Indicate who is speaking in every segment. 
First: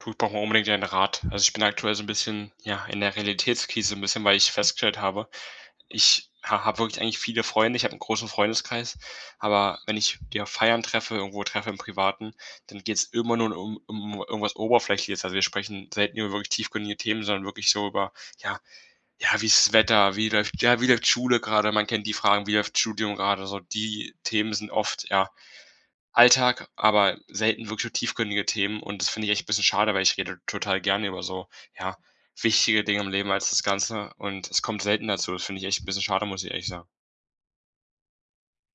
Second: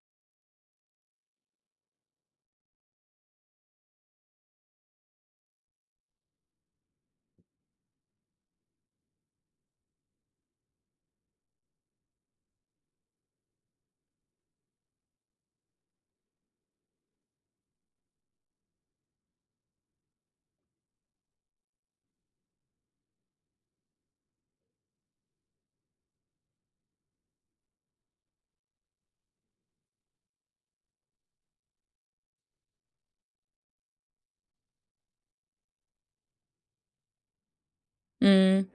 Speaker 1: Du, ich brauche mal unbedingt deinen Rat. Also, ich bin aktuell so 'n bisschen, ja, in der Realitätskrise 'n bisschen, weil ich festgestellt habe, ich ha habe wirklich eigentlich viele Freunde, ich habe 'n großen Freundeskreis, aber wenn ich die auf Feiern treffe, irgendwo treffe im Privaten, dann geht's immer nur um um irgendwas Oberflächliches. Also, wir sprechen selten über wirklich tiefgründige Themen, sondern wirklich so über: „Ja, ja, wie ist das Wetter? Wie läuft ja, wie läuft Schule grade?“ Man kennt die Fragen: „Wie läuft Studium grade?“ So, die Themen sind oft, ja, Alltag, aber selten wirklich so tiefgründige Themen und das finde ich echt 'n bisschen schade, weil ich rede total gerne über so, ja, wichtige Dinge im Leben als das Ganze und es kommt selten dazu. Das finde ich echt 'n bisschen schade, muss ich ehrlich sagen.
Speaker 2: Mhm.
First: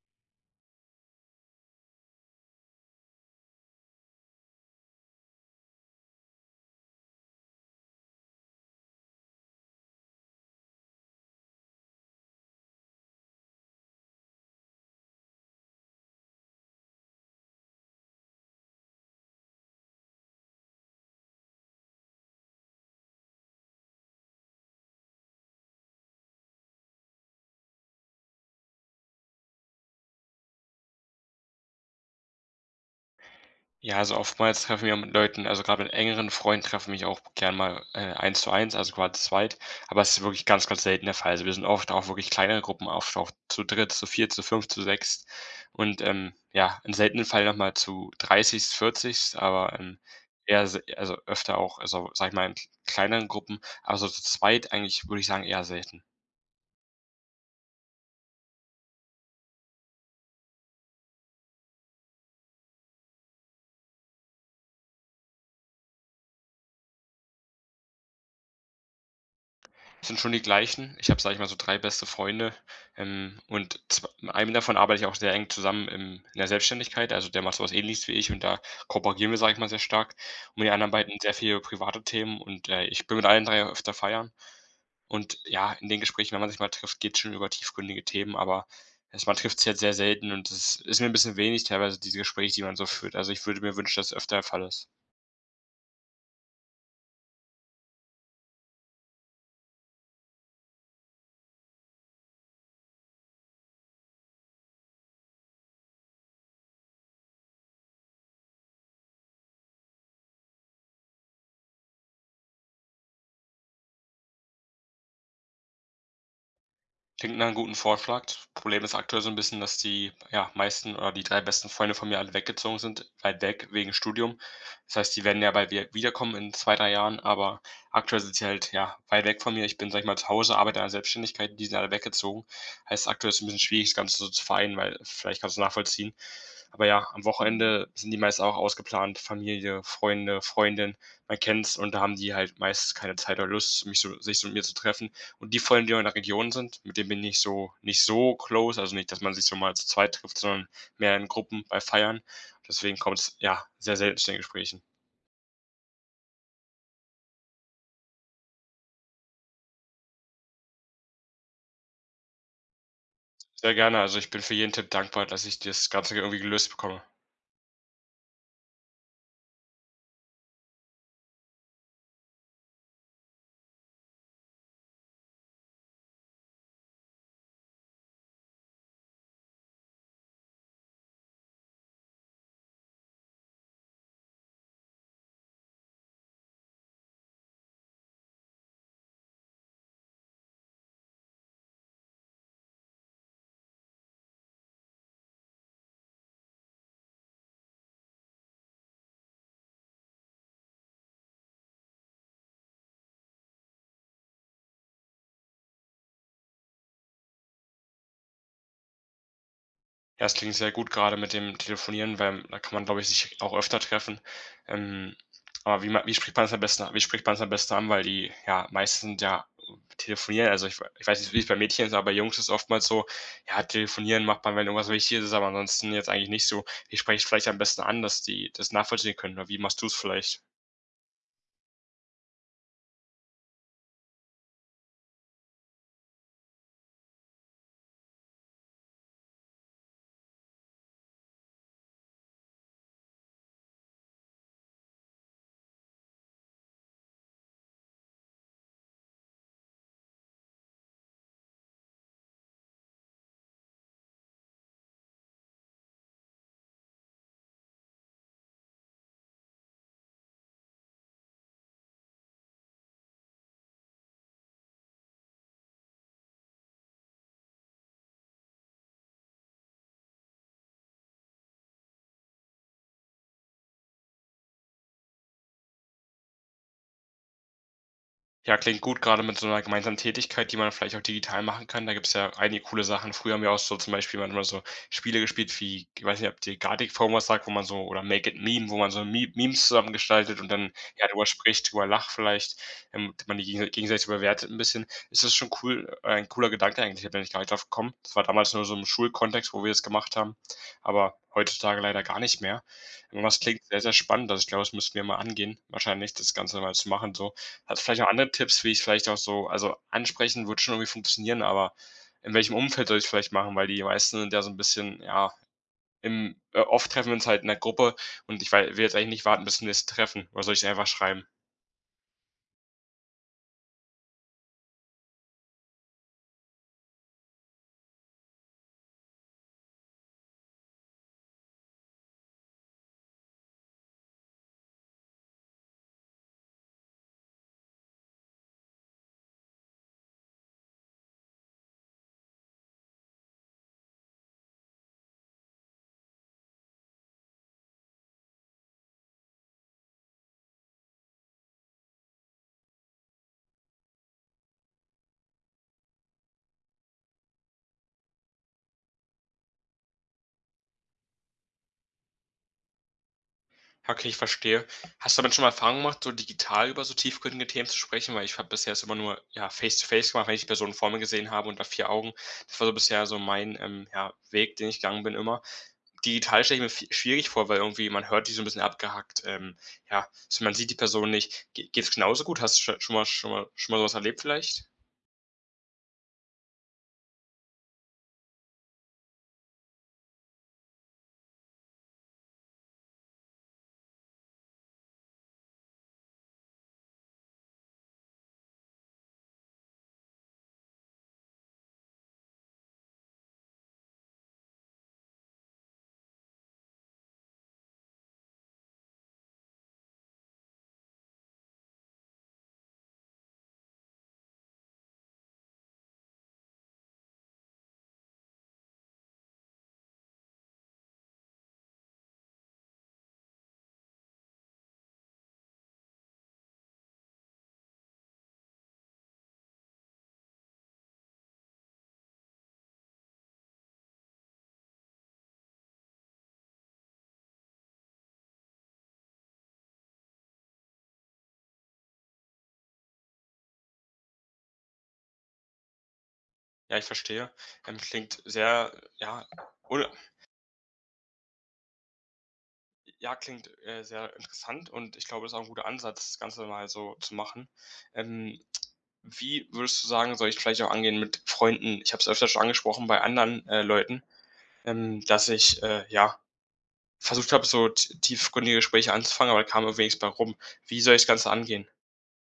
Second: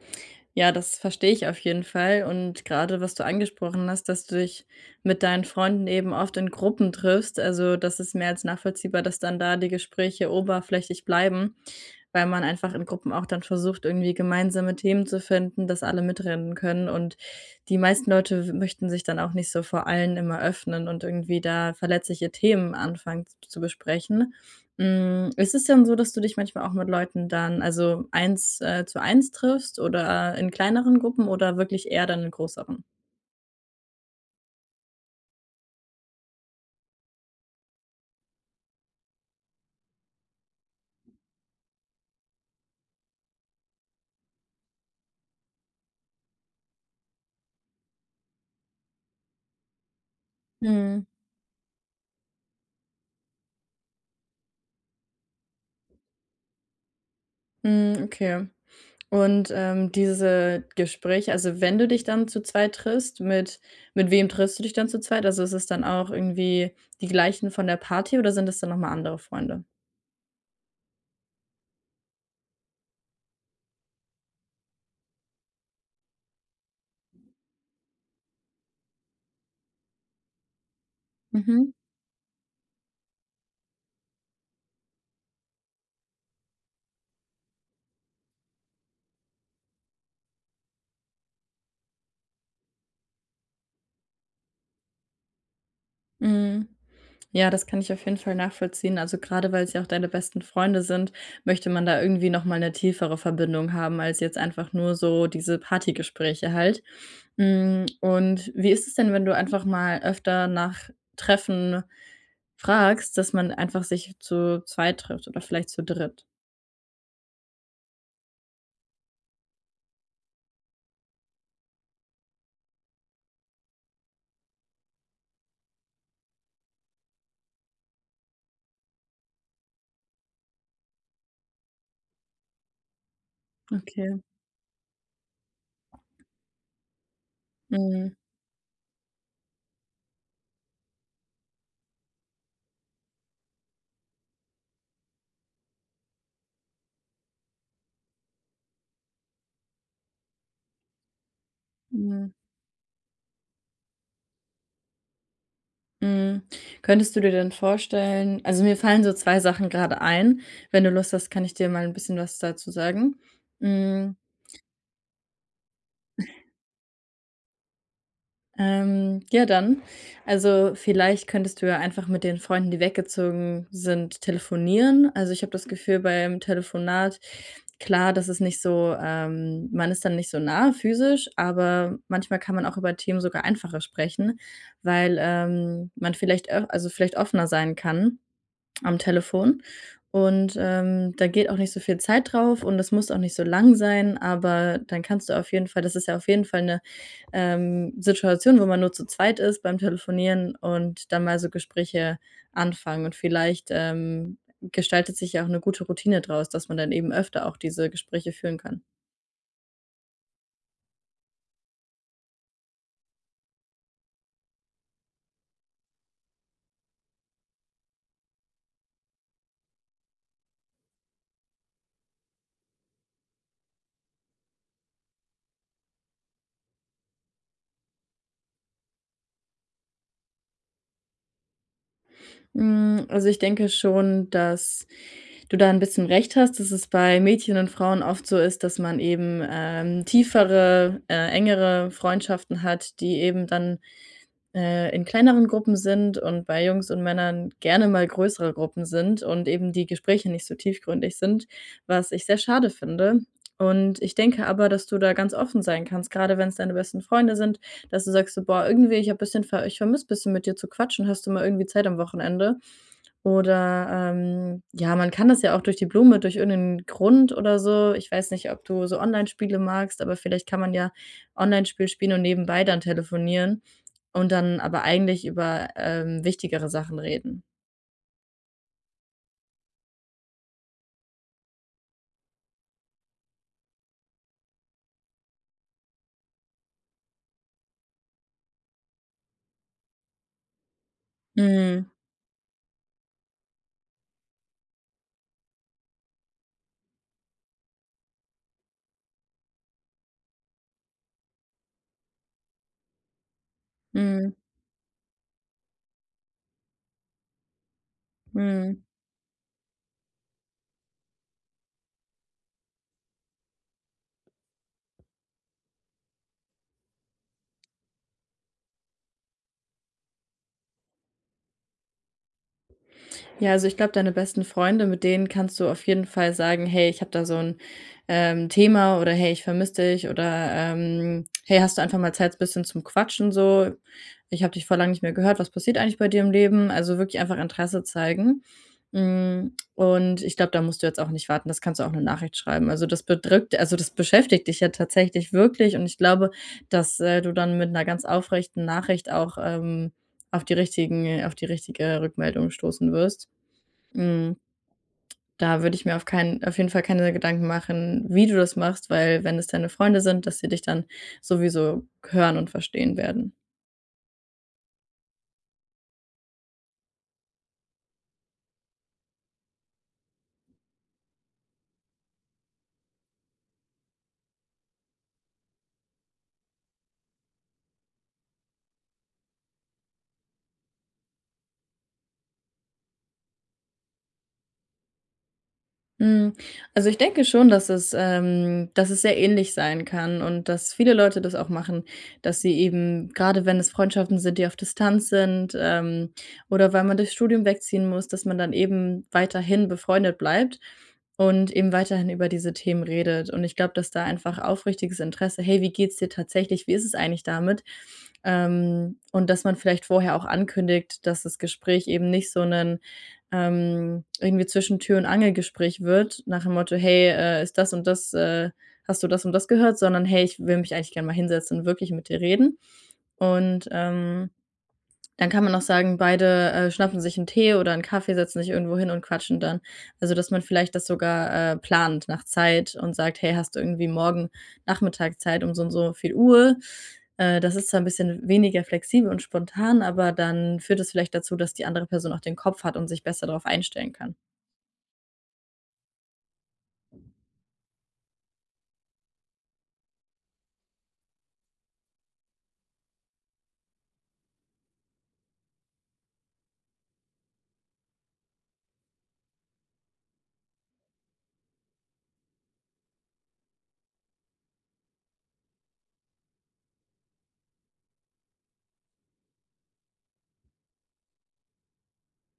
Speaker 2: Ja, das verstehe ich auf jeden Fall. Und grade, was du angesprochen hast, dass du dich mit deinen Freunden eben oft in Gruppen triffst. Also, das ist mehr als nachvollziehbar, dass dann da die Gespräche oberflächlich bleiben, weil man einfach in Gruppen auch dann versucht, irgendwie gemeinsame Themen zu finden, dass alle mitreden können. Und die meisten Leute möchten sich dann auch nicht so vor allen immer öffnen und irgendwie da verletzliche Themen anfangen z zu besprechen. Hm, ist es denn so, dass du dich manchmal auch mit Leuten dann, also, eins, äh, zu eins triffst oder in kleineren Gruppen oder wirklich eher dann in größeren?
Speaker 1: Ja, also, oftmals treffe ich mich auch mit Leuten, also, grade mit engeren Freunden treffe mich auch gerne mal, äh, eins zu eins, also, quasi zu zweit, aber es ist wirklich ganz, ganz selten der Fall. Also, wir sind oft auch wirklich kleinere Gruppen, oft auch zu dritt, zu viert, zu fünft, zu sechst und, ähm, ja, im seltenen Fall noch mal zu dreißigst, vierzigst, aber, ähm, eher, s
Speaker 2: Mhm.
Speaker 1: also, öfter auch, also, sage ich mal in k kleineren Gruppen, aber so zu zweit eigentlich, würde ich sagen, eher selten.
Speaker 2: Mhm, okay. Und, ähm, diese Gespräche also, wenn du dich dann zu zweit triffst, mit mit wem triffst du dich dann zu zweit? Also, ist es dann auch irgendwie die gleichen von der Party, oder sind es dann noch mal andere Freunde?
Speaker 1: Sind schon die gleichen. Ich habe, sage ich mal, so 3 beste Freunde, ähm, und zw mit einem davon arbeite ich auch sehr eng zusammen im in der Selbstständigkeit. Also, der macht so was Ähnliches wie ich und da kooperieren wir, sage ich mal, sehr stark. Und mit den anderen beiden sehr viel über
Speaker 2: Mhm.
Speaker 1: private Themen und, äh, ich bin mit allen 3 öfter feiern. Und, ja, in den Gesprächen, wenn man sich mal trifft, geht's schon über tiefgründige Themen, aber, es man trifft sich halt sehr selten und das ist mir 'n bisschen wenig teilweise, diese Gespräche, die man so führt. Also, ich würde mir wünschen, dass öfter der Fall ist.
Speaker 2: Mhm. Ja, das kann ich auf jeden Fall nachvollziehen, also, grade weil's ja auch deine besten Freunde sind, möchte man da irgendwie noch mal 'ne tiefere Verbindung haben als jetzt einfach nur so diese Partygespräche halt. Hm, und wie ist es denn, wenn du einfach mal öfter nach Treffen fragst, dass man einfach sich zu zweit trifft oder vielleicht zu dritt?
Speaker 1: Klingt nach 'nem guten Vorschlag. T Problem ist aktuell so 'n bisschen, dass die, ja, meisten oder die 3 besten Freunde von mir alle weggezogen sind, weit weg, wegen Studium. Das heißt, die werden ja bald wieder wiederkommen in 2, 3 Jahren, aber aktuell sind sie halt, ja, weit weg von mir. Ich bin, sage ich mal, zu Hause, arbeite an der Selbstständigkeit und die sind alle weggezogen. Heißt, aktuell ist 'n bisschen schwierig, das Ganze
Speaker 2: Okay.
Speaker 1: so zu vereinen, weil vielleicht kannst du's nachvollziehen, aber ja, am Wochenende sind
Speaker 2: Mhm.
Speaker 1: die meisten auch ausgeplant. Familie, Freunde, Freundin, man kennt's und da haben die halt meistens keine Zeit oder Lust, mich so sich so mit mir zu treffen. Und die Freunde, die in der Region sind, mit denen bin ich so, nicht so close. Also nicht, dass man sich so mal zu zweit trifft, sondern mehr in Gruppen bei Feiern.
Speaker 2: Mhm.
Speaker 1: Deswegen kommt's, ja, sehr selten zu den Gesprächen.
Speaker 2: Mhm. Könntest du dir denn vorstellen also, mir fallen so 2 Sachen grade ein. Wenn du Lust hast, kann ich dir mal 'n bisschen was dazu sagen,
Speaker 1: Sehr gerne,
Speaker 2: hm.
Speaker 1: also, ich bin für jeden Tipp dankbar, dass ich das Ganze irgendwie gelöst bekomme.
Speaker 2: Ähm, ja dann also, vielleicht könntest du ja einfach mit den Freunden, die weggezogen sind, telefonieren. Also, ich habe das Gefühl, beim Telefonat klar, das ist nicht so, ähm man ist dann nicht so nah physisch, aber manchmal kann man auch über Themen sogar einfacher sprechen, weil, ähm, man vielleicht au also, vielleicht offener sein kann am Telefon und, ähm, da geht auch nicht so viel Zeit drauf und es muss auch nicht so lang sein, aber dann kannst du auf jeden Fall das ist ja auf jeden Fall 'ne, ähm, Situation, wo man nur zu zweit ist beim Telefonieren, und dann mal so Gespräche anfangen. Und vielleicht, ähm, gestaltet sich ja auch 'ne gute Routine draus, dass man dann eben öfter auch diese Gespräche führen kann.
Speaker 1: Das klingt sehr gut grade mit dem Telefonieren, weil, da kann man, glaube ich, sich auch öfter treffen. Ähm, aber wie ma wie spricht man das am besten a wie spricht man's am besten an? Weil die, ja, meisten d ja, telefonieren. Also, ich we ich weiß nicht, wie's bei Mädchen ist, aber Jungs ist oftmals so, ja, telefonieren macht man, wenn irgendwas Wichtiges ist, aber ansonsten jetzt eigentlich nicht so. Wie spreche ich vielleicht am besten an, dass die das nachvollziehen können? Oder wie machst du's vielleicht?
Speaker 2: Hm, also, ich denke schon, dass du da 'n bisschen recht hast, dass es bei Mädchen und Frauen oft so ist, dass man eben, ähm, tiefere, äh, engere Freundschaften hat, die eben dann, äh, in kleineren Gruppen sind und bei Jungs und Männern gerne mal größere Gruppen sind und eben die Gespräche nicht so tiefgründig sind, was ich sehr schade finde. Und ich denke aber, dass du da ganz offen sein kannst, grade wenn's deine besten Freunde sind, dass du sagst so: „Boah, irgendwie, ich habe bisschen ver ich vermisse bisschen, mit dir zu quatschen. Hast du mal irgendwie Zeit am Wochenende?“ Oder, ähm, ja, man kann das ja auch durch die Blume durch irgend 'nen Grund oder so. Ich weiß nicht, ob du so Onlinespiele magst, aber vielleicht kann man ja Onlinespiel spielen und nebenbei dann telefonieren und dann aber eigentlich über, ähm, wichtigere Sachen reden.
Speaker 1: Ja, klingt gut, grade mit so 'ner gemeinsamen Tätigkeit, die man vielleicht auch digital machen kann. Da gibt's ja einige coole Sachen. Früher haben wir auch so zum Beispiel dann immer so Spiele gespielt wie g weiß nicht, ob dir „Gartic Phone“ was sagt, wo man so oder „Make it Meme“, wo man so Me Memes zusammen gestaltet und dann, ja, drüber spricht, drüber
Speaker 2: Mhm.
Speaker 1: lacht vielleicht, ähm, und man die gegensei gegenseitig bewertet 'n bisschen. Es ist schon cool ein cooler Gedanke eigentlich, da bin ich gar nicht drauf gekommen. Das war damals nur so im Schulkontext, wo wir das gemacht haben, aber heutzutage leider gar nicht mehr. Aber es klingt sehr, sehr spannend.
Speaker 2: Mhm.
Speaker 1: Also, ich glaube, das müssten wir mal angehen wahrscheinlich, das Ganze mal zu machen, so. Hast du vielleicht noch andere Tipps, wie
Speaker 2: Mhm.
Speaker 1: ich vielleicht auch so also, ansprechen würde schon irgendwie funktionieren, aber in welchem Umfeld soll ich's vielleicht machen? Weil die meisten sind ja so 'n bisschen, ja, im äh, oft treffen wir uns halt in 'ner Gruppe und ich wei will jetzt eigentlich nicht warten bis zum nächsten Treffen. Oder soll ich's ihr einfach schreiben?
Speaker 2: Ja, also, ich glaube, deine besten Freunde, mit denen kannst du auf jeden Fall sagen: „Hey, ich habe da so 'n, ähm, Thema“, oder: „Hey, ich vermisse dich“, oder, ähm: „Hey, hast du einfach mal Zeit, bisschen zum Quatschen, so? Ich habe dich voll lang nicht mehr gehört. Was passiert eigentlich bei dir im Leben?“ Also, wirklich einfach Interesse zeigen. Hm, und ich glaube, da musst du jetzt auch nicht warten. Das kannst du auch 'ne Nachricht schreiben. Also, das bedrückt also, das beschäftigt dich ja tatsächlich wirklich und ich glaube, dass, äh, du dann mit 'ner ganz aufrechten Nachricht auch, ähm, auf die richtigen auf die richtige Rückmeldung stoßen wirst. Mhm. Da würde ich mir auf keinen auf jeden Fall keine Gedanken machen, wie du das machst, weil wenn das deine Freunde sind, dass sie dich dann sowieso hören und verstehen werden.
Speaker 1: Ja, okay, ich verstehe. Hast du damit schon mal Erfahrungen gemacht, so digital über so tiefgründige Themen zu sprechen? Weil ich habe bisher es immer nur, ja, Face-to-Face gemacht, wenn ich die Person vor mir gesehen habe unter 4 Augen. Das war so bisher so mein, ähm, ja, Weg, den ich gegangen bin immer. Digital stelle ich mir vi schwierig vor, weil irgendwie man hört die so 'n bisschen abgehackt. Ähm, ja, so, man sieht die Person nicht. Ge geht's genauso gut? Hast du scho schon mal schon mal schon mal so was erlebt vielleicht?
Speaker 2: Hm, also, ich denke schon, dass es, ähm dass es sehr ähnlich sein kann und dass viele Leute das auch machen, dass sie eben grade wenn es Freundschaften sind, die auf Distanz sind, ähm, oder weil man durchs Studium wegziehen muss, dass man dann eben weiterhin befreundet bleibt und eben weiterhin über diese Themen redet. Und ich glaube, dass da einfach aufrichtiges Interesse: „Hey, wie geht's dir tatsächlich? Wie ist es eigentlich damit?“ Ähm, und dass man vielleicht vorher auch ankündigt, dass das Gespräch eben nicht so 'nen, ähm irgendwie Zwischen-Tür-und-Angel-Gespräch wird, nach dem Motto: „Hey, äh, ist das und das äh, hast du das und das gehört?", sondern: „Hey, ich will mich eigentlich gern mal hinsetzen und wirklich mit dir reden.“ Und, ähm, dann kann man auch sagen, beide, äh, schnappen sich 'n Tee oder 'n Kaffee, setzen sich irgendwo hin und quatschen dann. Also, dass man vielleicht das sogar, äh, plant nach Zeit und sagt: „Hey, hast du irgendwie morgen Nachmittag Zeit um so und so viel Uhr?“ Äh, das ist zwar 'n bisschen w weniger flexibel und spontan, aber dann führt es vielleicht dazu, dass die andere Person auch den Kopf hat und sich besser drauf einstellen kann.
Speaker 1: Ja, ich verstehe. Ähm, klingt sehr, ja oder j ja, klingt, äh, sehr interessant und ich glaube, das ist auch 'n guter Ansatz, das Ganze mal so zu machen. Ähm, wie würdest du sagen, soll ich vielleicht auch angehen mit Freunden? Ich habe es öfter schon angesprochen bei anderen, äh, Leuten, ähm, dass ich, äh, ja, versucht habe, so t tiefgründige Gespräche anzufangen, aber da kam irgendwie nichts bei rum. Wie soll ich das Ganze angehen?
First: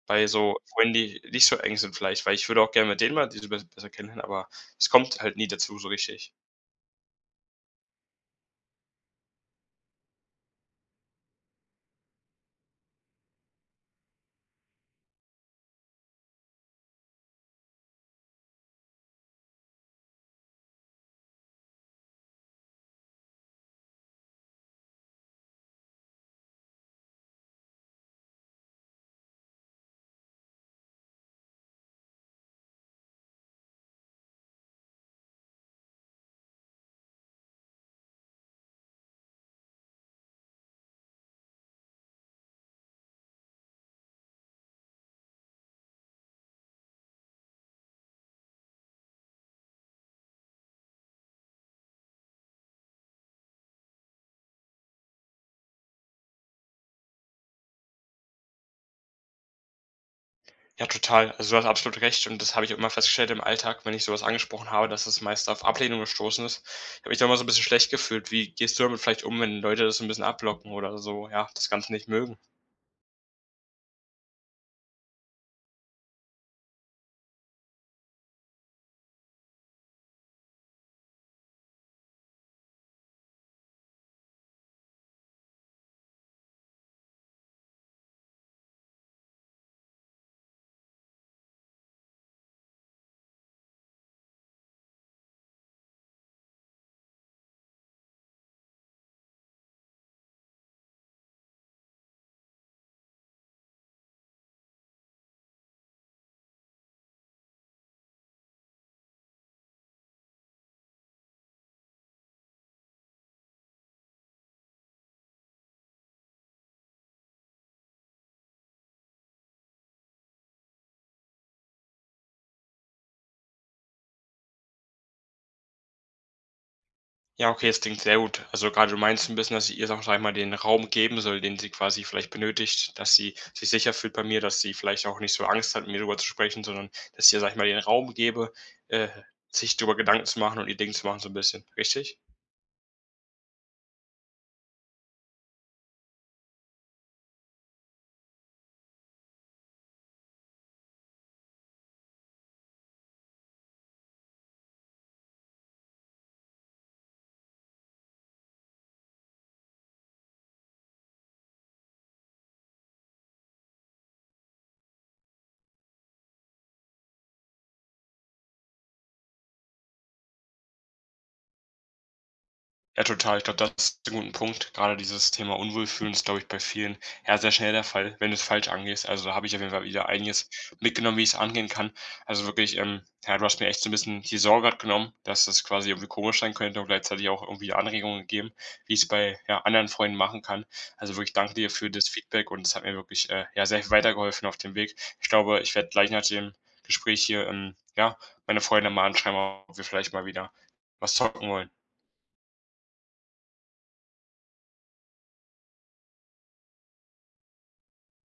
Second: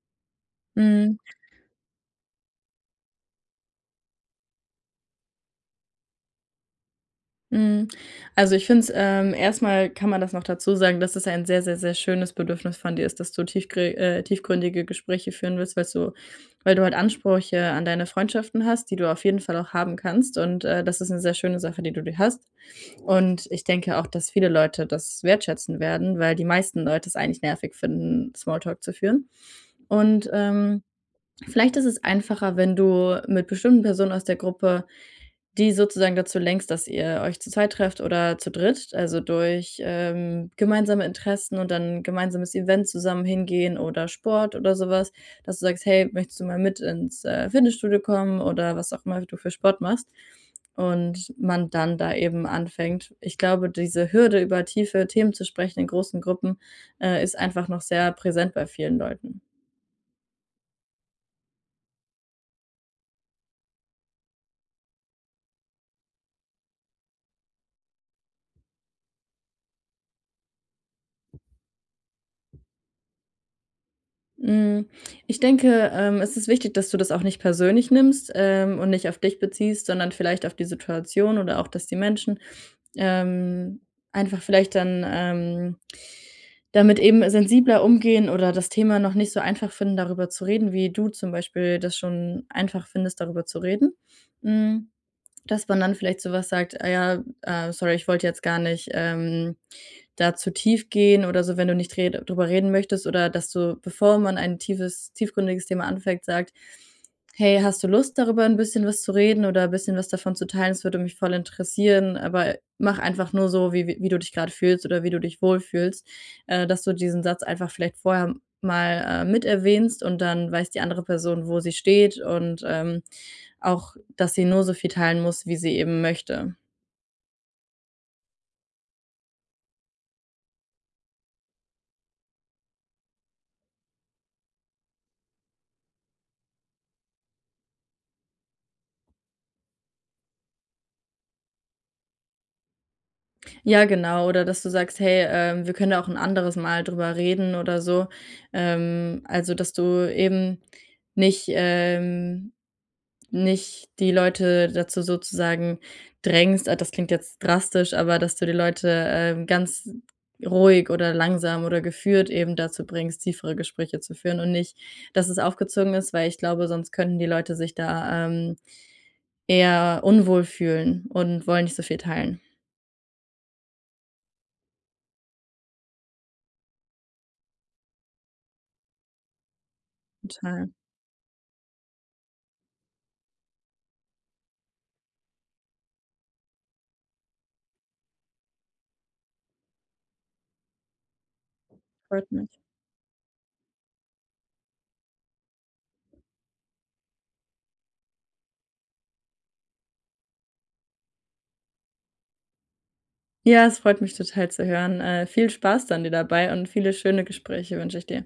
Speaker 1: Bei so Freunden,
Speaker 2: Mhm.
Speaker 1: die nicht so eng sind vielleicht, weil ich würde auch gerne mit denen mal die be besser kennenlernen, aber es kommt halt nie dazu so richtig.
Speaker 2: Mhm. Also, ich finde es, ähm erst mal kann man das noch dazu sagen, dass es ein sehr, sehr, sehr schönes Bedürfnis von dir ist, dass du tiefgre äh, tiefgründige Gespräche führen willst, weil so weil du halt Ansprüche an deine Freundschaften hast, die du auf jeden Fall auch haben kannst. Und, äh, das ist 'ne sehr schöne Sache, die du dir hast. Und ich denke auch, dass viele Leute das wertschätzen werden, weil die meisten Leute es eigentlich nervig finden, Small Talk zu führen. Und, ähm, vielleicht ist es einfacher, wenn du mit bestimmten Personen aus der Gruppe die sozusagen dazu lenkst, dass ihr euch zu zweit trefft oder zu dritt. Also, durch, ähm, gemeinsame Interessen und dann gemeinsames Event zusammen hingehen oder Sport oder so was, dass du sagst: „Hey, möchtest du mal mit ins, äh, Fitnessstudio kommen?" Oder was auch immer du für Sport machst und man dann da eben anfängt. Ich glaube, diese Hürde, über tiefe Themen zu sprechen in großen Gruppen, äh, ist einfach noch sehr präsent bei vielen Leuten.
Speaker 1: Ja, total. Also, du hast absolut recht und das habe ich auch immer festgestellt im Alltag, wenn ich so was angesprochen habe, dass es meist auf Ablehnung gestoßen ist. Ich habe mich dann immer so 'n bisschen schlecht gefühlt. Wie gehst du damit vielleicht um, wenn Leute das so 'n bisschen abblocken oder so, ja, das Ganze nicht mögen?
Speaker 2: Mhm, ich denke, ähm, es ist wichtig, dass du das auch nicht persönlich nimmst, ähm, und nicht auf dich beziehst, sondern vielleicht auf die Situation oder auch, dass die Menschen, ähm, einfach vielleicht dann, ähm, damit eben sensibler umgehen oder das Thema noch nicht so einfach finden, darüber zu reden, wie du zum Beispiel das schon einfach findest, darüber zu reden. Hm, dass man dann vielleicht so was sagt: „Ah ja, äh, sorry, ich wollte jetzt gar nicht, ähm, da zu tief gehen“, oder so, wenn du nicht red drüber reden möchtest, oder dass du, bevor man ein tiefes tiefgründiges Thema anfängt, sagt: „Hey, hast du Lust, darüber 'n bisschen was zu reden oder bisschen was davon zu teilen? Das würde mich voll interessieren, aber mach einfach nur so, wie wie du dich grade fühlst oder wie du dich wohlfühlst.“ Äh, dass du diesen Satz einfach vielleicht vorher mal, äh, mit erwähnst und dann weiß die andere Person, wo sie steht und, ähm, auch, dass sie nur so viel teilen muss, wie sie eben möchte.
Speaker 1: Ja, okay, das klingt sehr gut. Also, grade du meinst 'n bisschen, dass ich ihr, sage ich, einmal den Raum geben soll, den sie quasi vielleicht benötigt, dass sie sich sicher fühlt bei mir, dass sie vielleicht auch nicht so Angst hat, mit mir drüber zu sprechen, sondern dass ich ihr, sage ich mal, den Raum gebe, äh, sich drüber Gedanken zu machen und ihr Ding zu machen so 'n bisschen. Richtig?
Speaker 2: Ja, genau. Oder dass du sagst: „Hey, ähm, wir können da auch 'n anderes Mal drüber reden“, oder so. Ähm, also, dass du eben nicht, ähm nicht die Leute dazu sozusagen drängst. Ah, das klingt jetzt drastisch, aber dass du die Leute, ähm, ganz ruhig oder langsam oder geführt eben dazu bringst, tiefere Gespräche zu führen und nicht, dass es aufgezwungen ist, weil ich glaube, sonst könnten die Leute sich da, ähm, eher unwohl fühlen und wollen nicht so viel teilen.
Speaker 1: Ja, total. Ich glaube, das [unintelligible] 'n guten Punkt. Grade dieses Thema unwohl fühlen ist, glaube ich, bei vielen, ja, sehr schnell der Fall, wenn du's falsch angehst. Also, da habe ich auf jeden Fall wieder einiges
Speaker 2: Total.
Speaker 1: mitgenommen, wie ich's angehen kann. Also, wirklich, ähm, ja, du hast mir echt so 'n bisschen die Sorge grad genommen, dass das quasi irgendwie komisch sein könnte und gleichzeitig auch irgendwie Anregungen gegeben, wie ich's bei, ja, anderen Freunden machen kann. Also, wirklich danke dir für das
Speaker 2: Freut mich.
Speaker 1: Feedback und das hat mir wirklich, äh, ja, sehr viel weitergeholfen auf dem Weg. Ich glaube, ich werde gleich nach dem Gespräch hier, ähm, ja, meine Freunde mal anschreiben, ob wir vielleicht mal wieder was zocken wollen.
Speaker 2: Ja, es freut mich total zu hören. Äh, viel Spaß dann dir dabei und viele schöne Gespräche wünsche ich dir.